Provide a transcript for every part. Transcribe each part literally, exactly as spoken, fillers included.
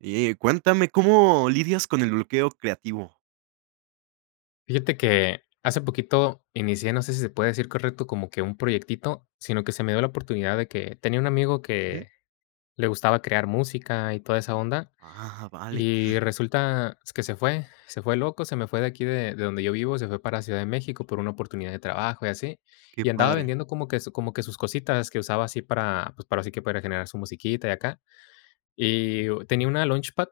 Y cuéntame, ¿cómo lidias con el bloqueo creativo? Fíjate que hace poquito inicié, no sé si se puede decir correcto, como que un proyectito, sino que se me dio la oportunidad de que tenía un amigo Ujú. que le gustaba crear música y toda esa onda, Ah, vale, y resulta que se fue, se fue loco, se me fue de aquí de, de donde yo vivo, se fue para Ciudad de México por una oportunidad de trabajo y así, qué y andaba padre. vendiendo como que, su- como que sus cositas que usaba así para, pues para así que para generar su musiquita y acá. Y tenía una Launchpad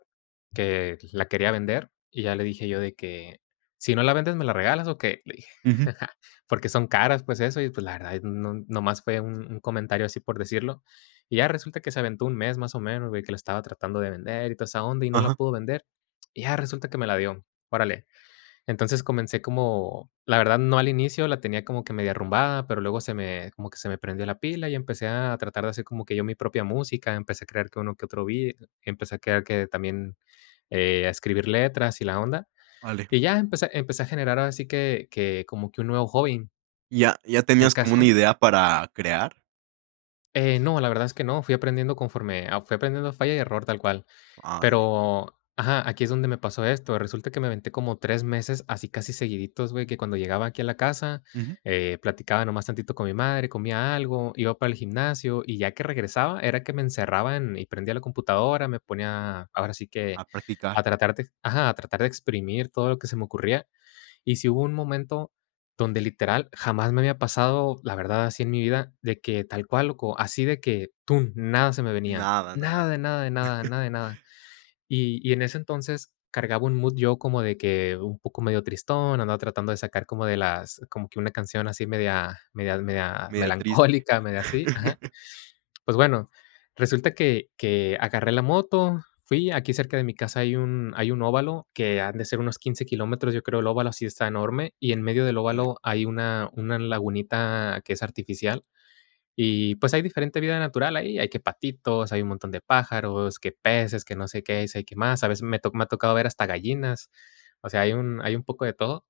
que la quería vender, y ya le dije yo de que: "Si no la vendes, ¿me la regalas o qué?", le dije. Ujú, Porque son caras, pues, eso, y, pues, la verdad, no nomás fue un un comentario así por decirlo. Y ya resulta que se aventó un mes, más o menos, güey, que la estaba tratando de vender y toda esa onda, y no la ajá, pudo vender. Y ya resulta que me la dio. Órale. Entonces, comencé como la verdad, no al inicio la tenía como que media arrumbada, pero luego se me como que se me prendió la pila y empecé a tratar de hacer como que yo mi propia música, empecé a crear que uno que otro beat, empecé a crear que también, eh, a escribir letras y la onda, vale. y ya empecé empecé a generar así que que como que un nuevo hobby. ¿Ya ya El tenías como una caso idea para crear? Eh, no, la verdad es que no, fui aprendiendo conforme a fui aprendiendo falla y error tal cual. Vale. Pero, ajá, aquí es donde me pasó esto. Resulta que me aventé como tres meses así casi seguiditos, güey, que cuando llegaba aquí a la casa, Ujú. eh, platicaba nomás tantito con mi madre, comía algo, iba para el gimnasio, y ya que regresaba era que me encerraba en y prendía la computadora, me ponía, ahora sí A que, practicar. a tratar de ajá, a tratar de exprimir todo lo que se me ocurría. Y si hubo un momento donde literal jamás me había pasado, la verdad, así en mi vida, de que tal cual, loco, así de que tú nada se me venía, Nada, nada. nada de nada de nada, nada de nada. Y, y en ese entonces cargaba un mood yo como de que un poco medio tristón, andaba tratando de sacar como de las, como que una canción así media, media, media Media triste. melancólica, media así, ajá. Pues bueno, resulta que que agarré la moto, fui, aquí cerca de mi casa hay un hay un óvalo que han de ser unos quince kilómetros, yo creo, el óvalo, sí está enorme, y en medio del Vale, óvalo hay una una lagunita que es artificial, y, pues, hay diferente vida natural ahí, hay que patitos, hay un montón de pájaros, que peces, que no sé qué, si hay que más, a veces me to me ha tocado ver hasta gallinas, o sea, hay un hay un poco de todo.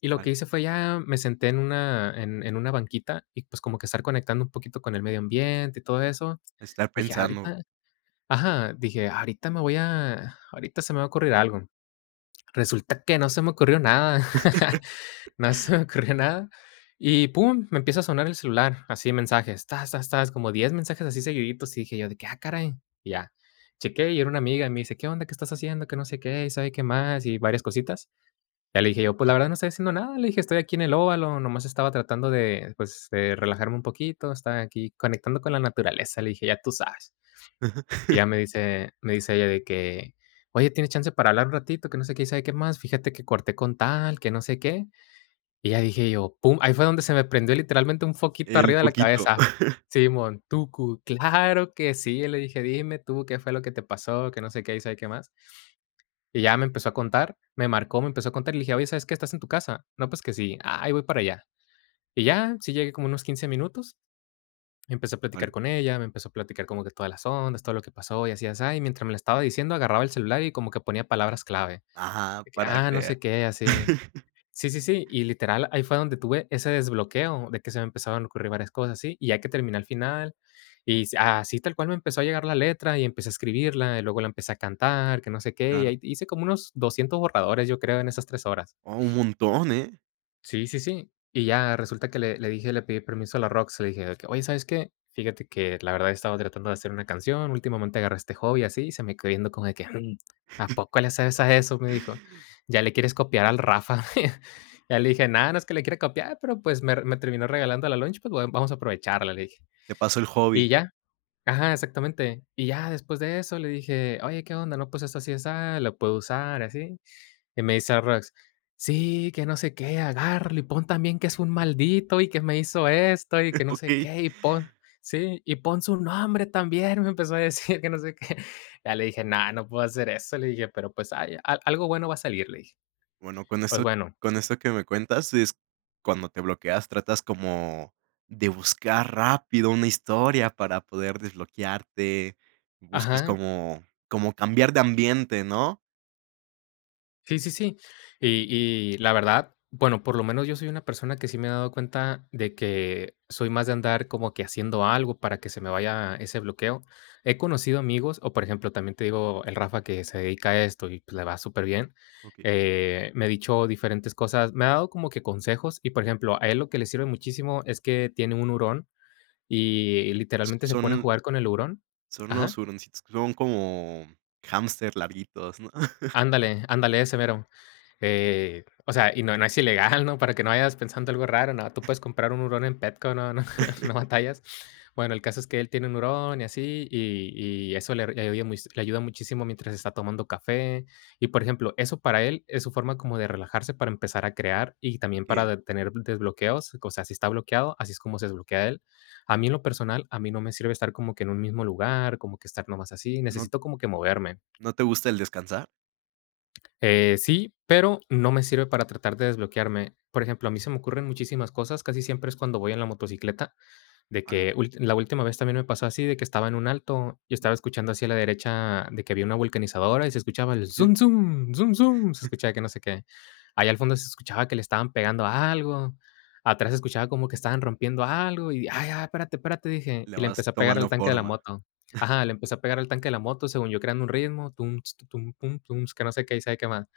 Y lo vale. que hice fue ya me senté en una en en una banquita y, pues, como que estar conectando un poquito con el medio ambiente y todo eso. Estar Dije: pensando. "Ahorita" ajá, dije: "Ahorita me voy a ahorita se me va a ocurrir algo". Resulta que no se me ocurrió nada. No se me ocurrió nada. Y pum, me empieza a sonar el celular, así mensajes, tas, tas, tas, como diez mensajes así seguiditos, y dije yo de qué "Ah, caray". Y ya, chequé y era una amiga, y me dice: "¿Qué onda? ¿Qué estás haciendo?, que no sé qué, y sabe qué más", y varias cositas. Ya le dije yo: "Pues, la verdad no estoy haciendo nada", le dije: "Estoy aquí en el óvalo, nomás estaba tratando de, pues, de relajarme un poquito, estaba aquí conectando con la naturaleza", le dije: "Ya tú sabes". Y ya me dice me dice ella de que: "Oye, ¿tienes chance para hablar un ratito?, que no sé qué, y sabe qué más, fíjate que corté con tal, que no sé qué". Y ya dije yo, pum, ahí fue donde se me prendió literalmente un foquito El arriba de la poquito. cabeza. Simón, tucu, claro que sí, le dije: "Dime tú qué fue lo que te pasó, que no sé qué, y sabe qué más". Y ya me empezó a contar, me marcó, me empezó a contar, y le dije: "Oye, ¿sabes qué? ¿Estás en tu casa?". "No, pues que sí". Ah, "Ay, voy para allá". Y ya, sí llegué como unos quince minutos, empecé a Vale. platicar con ella, me empezó a platicar como que todas las ondas, todo lo que pasó y así, así y mientras me la estaba diciendo, agarraba el celular y como que ponía palabras clave, Ajá, de que: para "Ah, no crear. sé qué", así. Sí, sí, sí, y literal, ahí fue donde tuve ese desbloqueo de que se me empezaban a ocurrir varias cosas, sí, y ya que terminé al final, y s así tal cual me empezó a llegar la letra y empecé a escribirla, y luego la empecé a cantar, que no sé qué, y Claro. ahí hice como unos doscientos borradores, yo creo, en esas tres horas. Oh, un montón, ¿eh? Sí, sí, sí. Y ya resulta que le le dije le pedí permiso a la Rox, le dije de que: "Oye, ¿sabes qué? Fíjate que la verdad he estado tratando de hacer una canción, últimamente agarré este hobby así", y se me quedó viendo como de que: "Mm, ¿a poco le sabes a eso?", me dijo. "¿Ya le quieres copiar al Rafa?". Ya le dije: nada no es que le quiera copiar, pero pues me me terminó regalando la lunch, pues, bueno, vamos a aprovecharla", le dije. Te pasó el Y hobby. ya ajá, exactamente. Y ya después de eso le dije: "Oye, ¿qué onda? No, pues esto así asá, lo puedo usar, así". Y me dice el Rox: "Sí, que no sé qué, agárralo y pon también que es un maldito y que me hizo esto y que no sé Okey. qué, y pon" sí, "y pon su nombre también", me empezó a decir que no sé qué. Ya le dije: "No, no puedo hacer eso", le dije, "pero pues, ay, al algo bueno va a salir", le dije. Bueno, con Pues esto bueno con esto que me cuentas es cuando te bloqueas, tratas como de buscar rápido una historia para poder desbloquearte, buscas ajá. como como cambiar de ambiente, ¿no? Sí, sí, sí. Y y la verdad, bueno, por lo menos yo soy una persona que sí me he dado cuenta de que soy más de andar como que haciendo algo para que se me vaya ese bloqueo. He conocido amigos, o por ejemplo, también te digo, el Rafa que se dedica a esto y pues le va superbién, Ok. eh, me ha dicho diferentes cosas, me ha dado como que consejos y, por ejemplo, a él lo que le sirve muchísimo es que tiene un hurón y literalmente se pone a Son jugar con el hurón. son los Ajá. huroncitos son como hámster larguitos, ¿no? Ándale, ándale, ese mero. Eh, o sea, y no no es ilegal, ¿no? Para que no vayas pensando algo raro, no, tú puedes comprar un hurón en Petco, no no no batallas. Bueno, el caso es que él tiene un hurón y así, y y eso le le ayuda muchis le ayuda muchísimo mientras está tomando café. Y, por ejemplo, eso para él es su forma como de relajarse para empezar a crear y también para Ok. de tener desbloqueos, o sea, si está bloqueado, así es como se desbloquea él. A mí, en lo personal, a mí no me sirve estar como que en un mismo lugar, como que estar nomás así, ¿No necesito como que moverme. no te gusta el descansar? Eh, sí, pero no me sirve para tratar de desbloquearme. Por ejemplo, a mí se me ocurren muchísimas cosas, casi siempre es cuando voy en la motocicleta, de Vale. que ul- la última vez también me pasó así, de que estaba en un alto y Va, estaba escuchando hacia la derecha de que había una vulcanizadora y se escuchaba el okey. zum, zum, zum, zum, se escuchaba que no sé qué. Allá al fondo se escuchaba que le estaban pegando a algo, atrás se escuchaba como que estaban rompiendo algo y, ay, ay, espérate, espérate, dije, Le y le vas empecé a pegar al tomando tanque de la forma, moto. Ajá, le empecé a pegar al tanque de la moto, según yo creando un ritmo, tum, ts, tu, tum, pum, tum, que no sé qué y sabe qué más.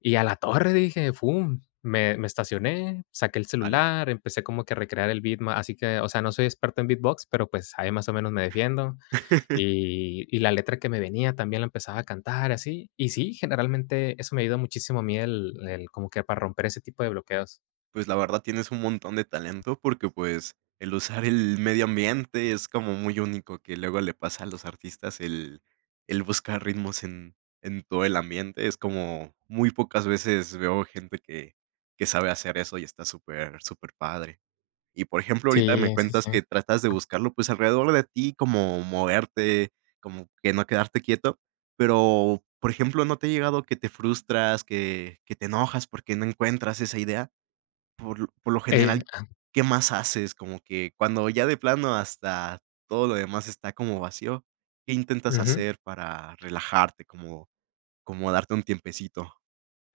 Y a la torre dije, fum, me me estacioné, saqué el vale. celular, empecé como que a recrear el beat, ma así que, o sea, no soy experto en beatbox, pero, pues, ahí más o menos me defiendo. Y y la letra que me venía también la empezaba a cantar así. Y sí, generalmente eso me ayuda muchísimo a mí el el como que para romper ese tipo de bloqueos. Pues, la verdad tienes un montón de talento porque, pues, el usar el medio ambiente es como muy único, que luego le pasa a los artistas, el el buscar ritmos en en todo el ambiente. Es como muy pocas veces veo gente que que sabe hacer eso y está súper súper padre. Y, por ejemplo, ahorita me Sí, sí, cuentas sí. que tratas de buscarlo, pues, alrededor de ti, como moverte, como que no quedarte quieto, pero, por ejemplo, ¿no te ha llegado que te frustras, que que te enojas porque no encuentras esa idea? Por lo Eh general, ¿qué más haces? Como que cuando ya de plano hasta todo lo demás está como vacío, ¿qué intentas ujú. hacer para relajarte? Como como darte un tiempecito.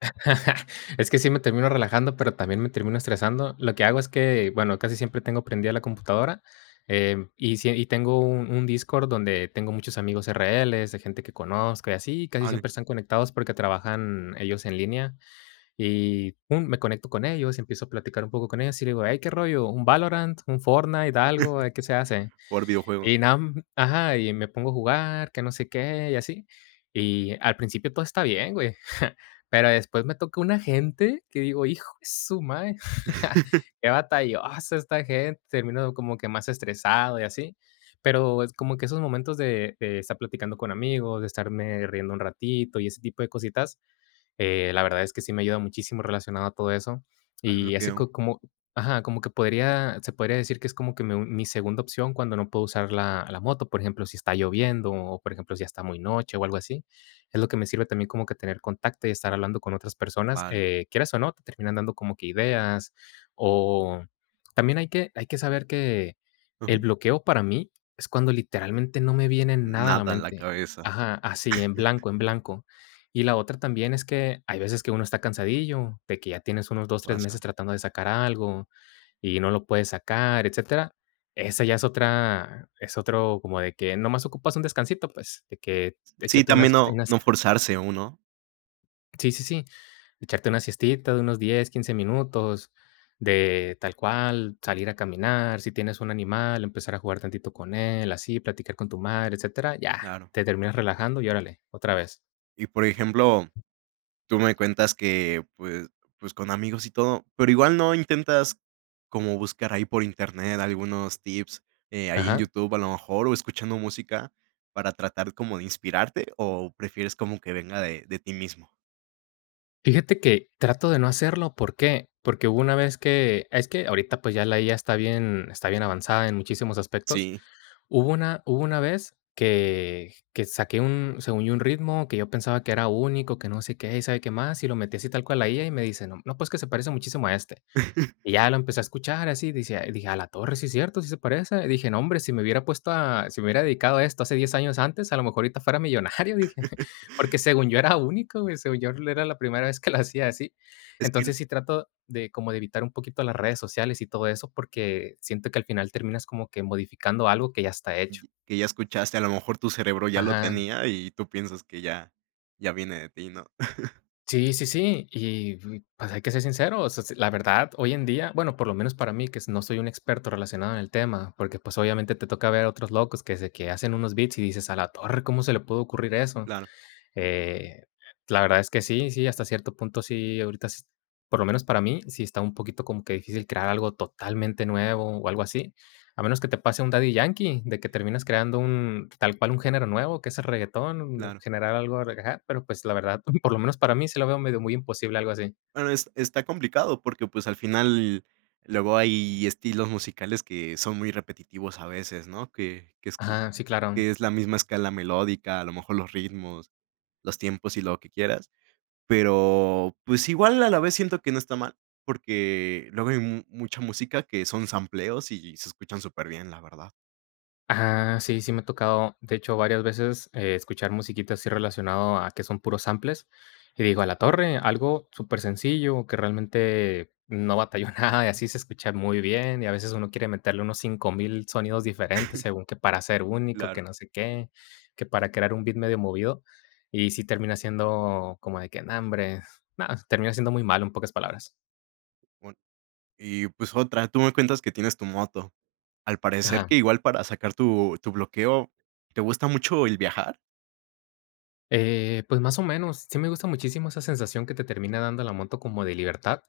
Es que sí me termino relajando, pero también me termino estresando. Lo que hago es que, bueno, casi siempre tengo prendida la computadora, em, y sie y tengo un un Discord donde tengo muchos amigos R Ls, de gente que conozco y así, y casi Vale. siempre están conectados porque trabajan ellos en línea, y pum, me conecto con ellos, empiezo a platicar un poco con ellos y le digo: "Hey, ¿qué rollo? ¿Un Valorant? ¿Un Fortnite? ¿Algo? ¿Qué se hace?". Jugar videojuegos. Y nada m ajá, y me pongo a jugar, que no sé qué, y así. Y al principio todo está bien, güey, pero después me toca una gente que digo: "Hijo de su madre, qué batallosa esta gente", termino como que más estresado y así, pero es como que esos momentos de de estar platicando con amigos, de estarme riendo un ratito y ese tipo de cositas, eh, la verdad es que sí me ayuda muchísimo relacionado a todo eso. Al Y ese bloqueo. co como ajá, como que podría se podría decir que es como que mi mi segunda opción cuando no puedo usar la la moto, por ejemplo, si está lloviendo o, por ejemplo, si ya está muy noche o algo así. Es lo que me sirve también como que tener contacto y estar hablando con otras personas, Vale. eh, quieras o no, te terminan dando como que ideas, o también hay que hay que saber que Ujú. el bloqueo para mí es cuando literalmente no me viene nada a la Nada en la mente. cabeza, Ajá, así en blanco, en blanco. Y la otra también es que hay veces que uno está cansadillo, de que ya tienes unos dos tres pasa. meses tratando de sacar algo y no lo puedes sacar, etcétera. Esa ya es otra es otro como de que nomás ocupas un descansito, pues, de que Sí, échate también unas no unas no forzarse uno, sí, sí, sí, echarte una siestita de unos diez quince minutos, de tal cual, salir a caminar, si tienes un animal, empezar a jugar tantito con él, así, platicar con tu madre, etcétera, ya, claro. te terminas relajando y órale, otra vez. Y, por ejemplo, tú me cuentas que, pues pues, con amigos y todo, pero igual no intentas como buscar ahí por internet algunos tips, eh, ahí en Ajá. YouTube a lo mejor, o escuchando música para tratar como de inspirarte, ¿o prefieres como que venga de de ti mismo? Fíjate que trato de no hacerlo, ¿por qué? Porque hubo una vez que es que ahorita, pues, ya la I A está bien está bien avanzada en muchísimos aspectos. Sí. Hubo una hubo una vez que que saqué un según yo, un ritmo que yo pensaba que era único, que no sé qué, y sabe qué más, y lo metí así tal cual a la I A, y me dice: "No, no, pues, que se parece muchísimo a este". Y ya lo empecé a escuchar así, decía dije: "A la torre, sí es cierto, sí se parece". Dije: "No, hombre, si me hubiera puesto a si me hubiera dedicado a esto hace diez años antes, a lo mejor ahorita fuera millonario", dije, porque según yo era único, güey, según yo era la primera vez que lo hacía así. Es que Entonces, sí trato de como de evitar un poquito las redes sociales y todo eso, porque siento que al final terminas como que modificando algo que ya está hecho. y que ya escuchaste, a lo mejor tu cerebro ya lo Ajá. tenía y tú piensas que ya ya viene de ti, ¿no? Sí, sí, sí, y, mm, pues, hay que ser sinceros, s la verdad, hoy en día, bueno, por lo menos para mí, que no soy un experto relacionado en el tema, porque, pues, obviamente te toca ver a otros locos que se que hacen unos beats y dices: "A la torre, ¿cómo se le pudo ocurrir eso?". Claro, Eh, la verdad es que sí, sí, hasta cierto punto sí, ahorita sí, por lo menos para mí, sí está un poquito como que difícil crear algo totalmente nuevo o algo así, a menos que te pase un Daddy Yankee, de que terminas creando un tal cual un género nuevo, que es el reguetón, claro. generar algo, ajá, pero, pues, la verdad, por lo menos para mí sí lo veo medio muy imposible algo así. Bueno, es está complicado porque, pues, al final luego hay estilos musicales que son muy repetitivos a veces, ¿no? Que que es Ajá, sí, claro. que es la misma escala melódica, a lo mejor los ritmos, los tiempos y lo que quieras, pero, pues, igual a la vez siento que no está mal, porque luego hay mu mucha música que son sampleos y se escuchan súper bien, la verdad. Ajá, sí, sí me ha tocado, de hecho, varias veces, eh, escuchar musiquita así relacionado a que son puros samples, y digo: "A la torre", algo súper sencillo que realmente no batalló nada, y así se escucha muy bien, y a veces uno quiere meterle unos cinco mil sonidos diferentes, según que para ser único, que Claro. no sé qué, que para crear un beat medio movido, y sí termina siendo como de que: "No, hombre", no, termina siendo muy malo, en pocas palabras. Bueno, y, pues, otra, tú me cuentas que tienes tu moto. Al parecer Ajá. que igual para sacar tu tu bloqueo, ¿te gusta mucho el viajar? Eh, pues más o menos, sí me gusta muchísimo esa sensación que te termina dando la moto como de libertad,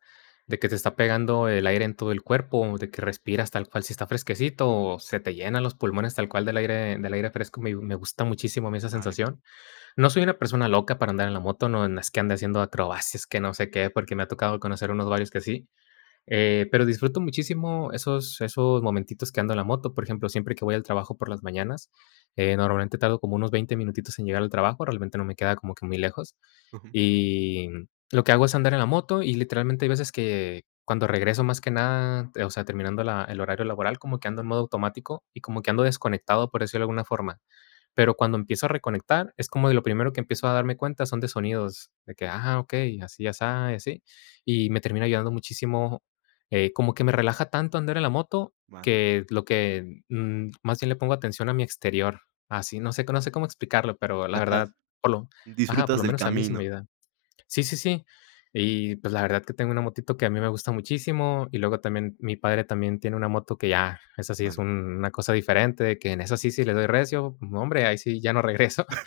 de que te está pegando el aire en todo el cuerpo, de que respiras tal cual si está fresquecito, o se te llenan los pulmones tal cual del aire, del aire fresco, me, me gusta muchísimo a mí esa Vale. sensación. No soy una persona loca para andar en la moto, no, no es que ande haciendo acrobacias, que no sé qué, porque me ha tocado conocer unos varios que sí, eh, pero disfruto muchísimo esos esos momentitos que ando en la moto. Por ejemplo, siempre que voy al trabajo por las mañanas, eh, normalmente tardo como unos veinte minutitos en llegar al trabajo, realmente no me queda como que muy lejos. Y lo que hago es andar en la moto y literalmente hay veces que cuando regreso más que nada, eh, o sea, terminando la el horario laboral, como que ando en modo automático y como que ando desconectado, por decirlo de alguna forma. Pero cuando empiezo a reconectar, es como de lo primero que empiezo a darme cuenta son de sonidos, de que, ah, ok, así, así, así. Y me termina ayudando muchísimo, eh, como que me relaja tanto andar en la moto Vale, que lo que mm, más bien le pongo atención a mi exterior. Así, no sé, no sé cómo explicarlo, pero la verdad, tratas, por lo, ajá, por disfrutas lo del menos a mí eso me camino, ayuda. Sí, sí, sí. Y, pues, la verdad que tengo una motito que a mí me gusta muchísimo, y luego también mi padre también tiene una moto que ya esa sí es vale, un una cosa diferente, de que en esa sí, sí le doy recio, no hombre, ahí sí ya no regreso.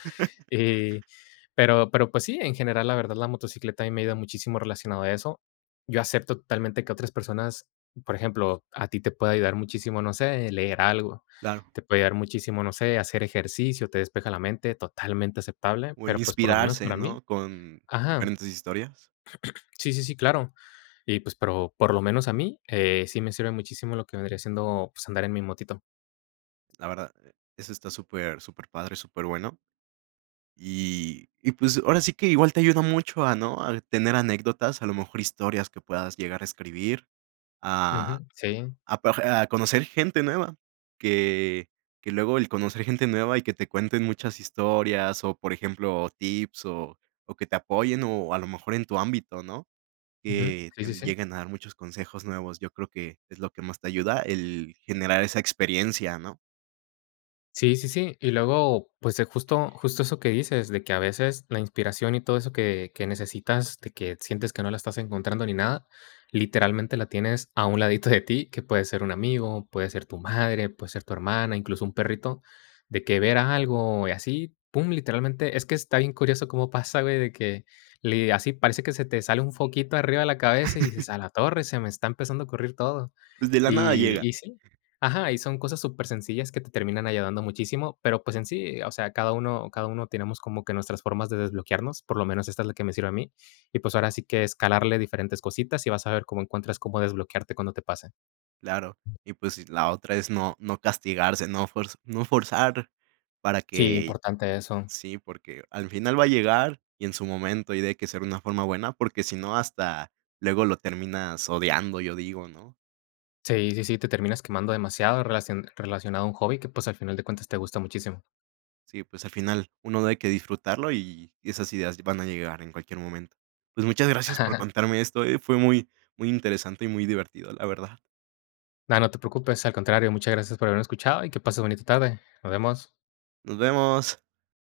Y, pero pero, pues sí, en general, la verdad, la motocicleta a mí me ayuda muchísimo relacionado a eso. Yo acepto totalmente que otras personas, por ejemplo, a ti te puede ayudar muchísimo, no sé, leer algo, claro, te puede ayudar muchísimo, no sé, hacer ejercicio, te despeja la mente, totalmente aceptable, o el pero, pues, por lo menos inspirarse, para mí ¿no?, con ajá. diferentes historias, Sí, sí, sí, claro. Y pues, pero por lo menos a mí, eh, sí me sirve muchísimo lo que vendría siendo, pues, andar en mi motito. la verdad, eh, eso está súper súper padre, súper bueno, y y pues, ahora sí que igual te ayuda mucho a, ¿no?, a tener anécdotas, a lo mejor historias que puedas llegar a escribir, a Ujú, sí, a pa a conocer gente nueva, que que luego el conocer gente nueva y que te cuenten muchas historias o, por ejemplo, tips o o que te apoyen o a lo mejor en tu ámbito, ¿no? ujú, Que sí, te sí, sí. llegan a dar muchos consejos nuevos. Yo creo que es lo que más te ayuda, el generar esa experiencia, ¿no? Sí, sí, sí. Y luego, pues, eh, justo justo eso que dices, de que a veces la inspiración y todo eso que que necesitas, de que sientes que no la estás encontrando ni nada, literalmente la tienes a un ladito de ti, que puede ser un amigo, puede ser tu madre, puede ser tu hermana, incluso un perrito, de que ver algo y así, pum, literalmente es que está bien curioso cómo pasa, güey, de que le así parece que se te sale un foquito arriba de la cabeza y dices: "A la torre, se me está empezando a ocurrir todo". Pues, de la nada Y llega, y sí. Ajá, y son cosas súper sencillas que te terminan ayudando muchísimo, pero, pues, en sí, o sea, cada uno cada uno tenemos como que nuestras formas de desbloquearnos, por lo menos esta es la que me sirve a mí, y, pues, ahora sí que escalarle diferentes cositas y vas a ver cómo encuentras cómo desbloquearte cuando te pase. claro. Y, pues, la otra es no no castigarse, no forz no forzar para Sí, que importante eso. sí, porque al final va a llegar y en su momento, y de que ser una forma buena, porque si no, hasta luego lo terminas odiando, yo digo, ¿no? Sí, sí, sí, te terminas quemando demasiado relacion relacionado a un hobby que, pues, al final de cuentas te gusta muchísimo. Sí, pues al final uno debe que disfrutarlo y esas ideas van a llegar en cualquier momento. Pues muchas gracias por contarme esto, eh, fue muy, muy interesante y muy divertido, la verdad. No, no te preocupes, al contrario, muchas gracias por haberme escuchado y que pases bonita tarde. Nos vemos. Nos vemos.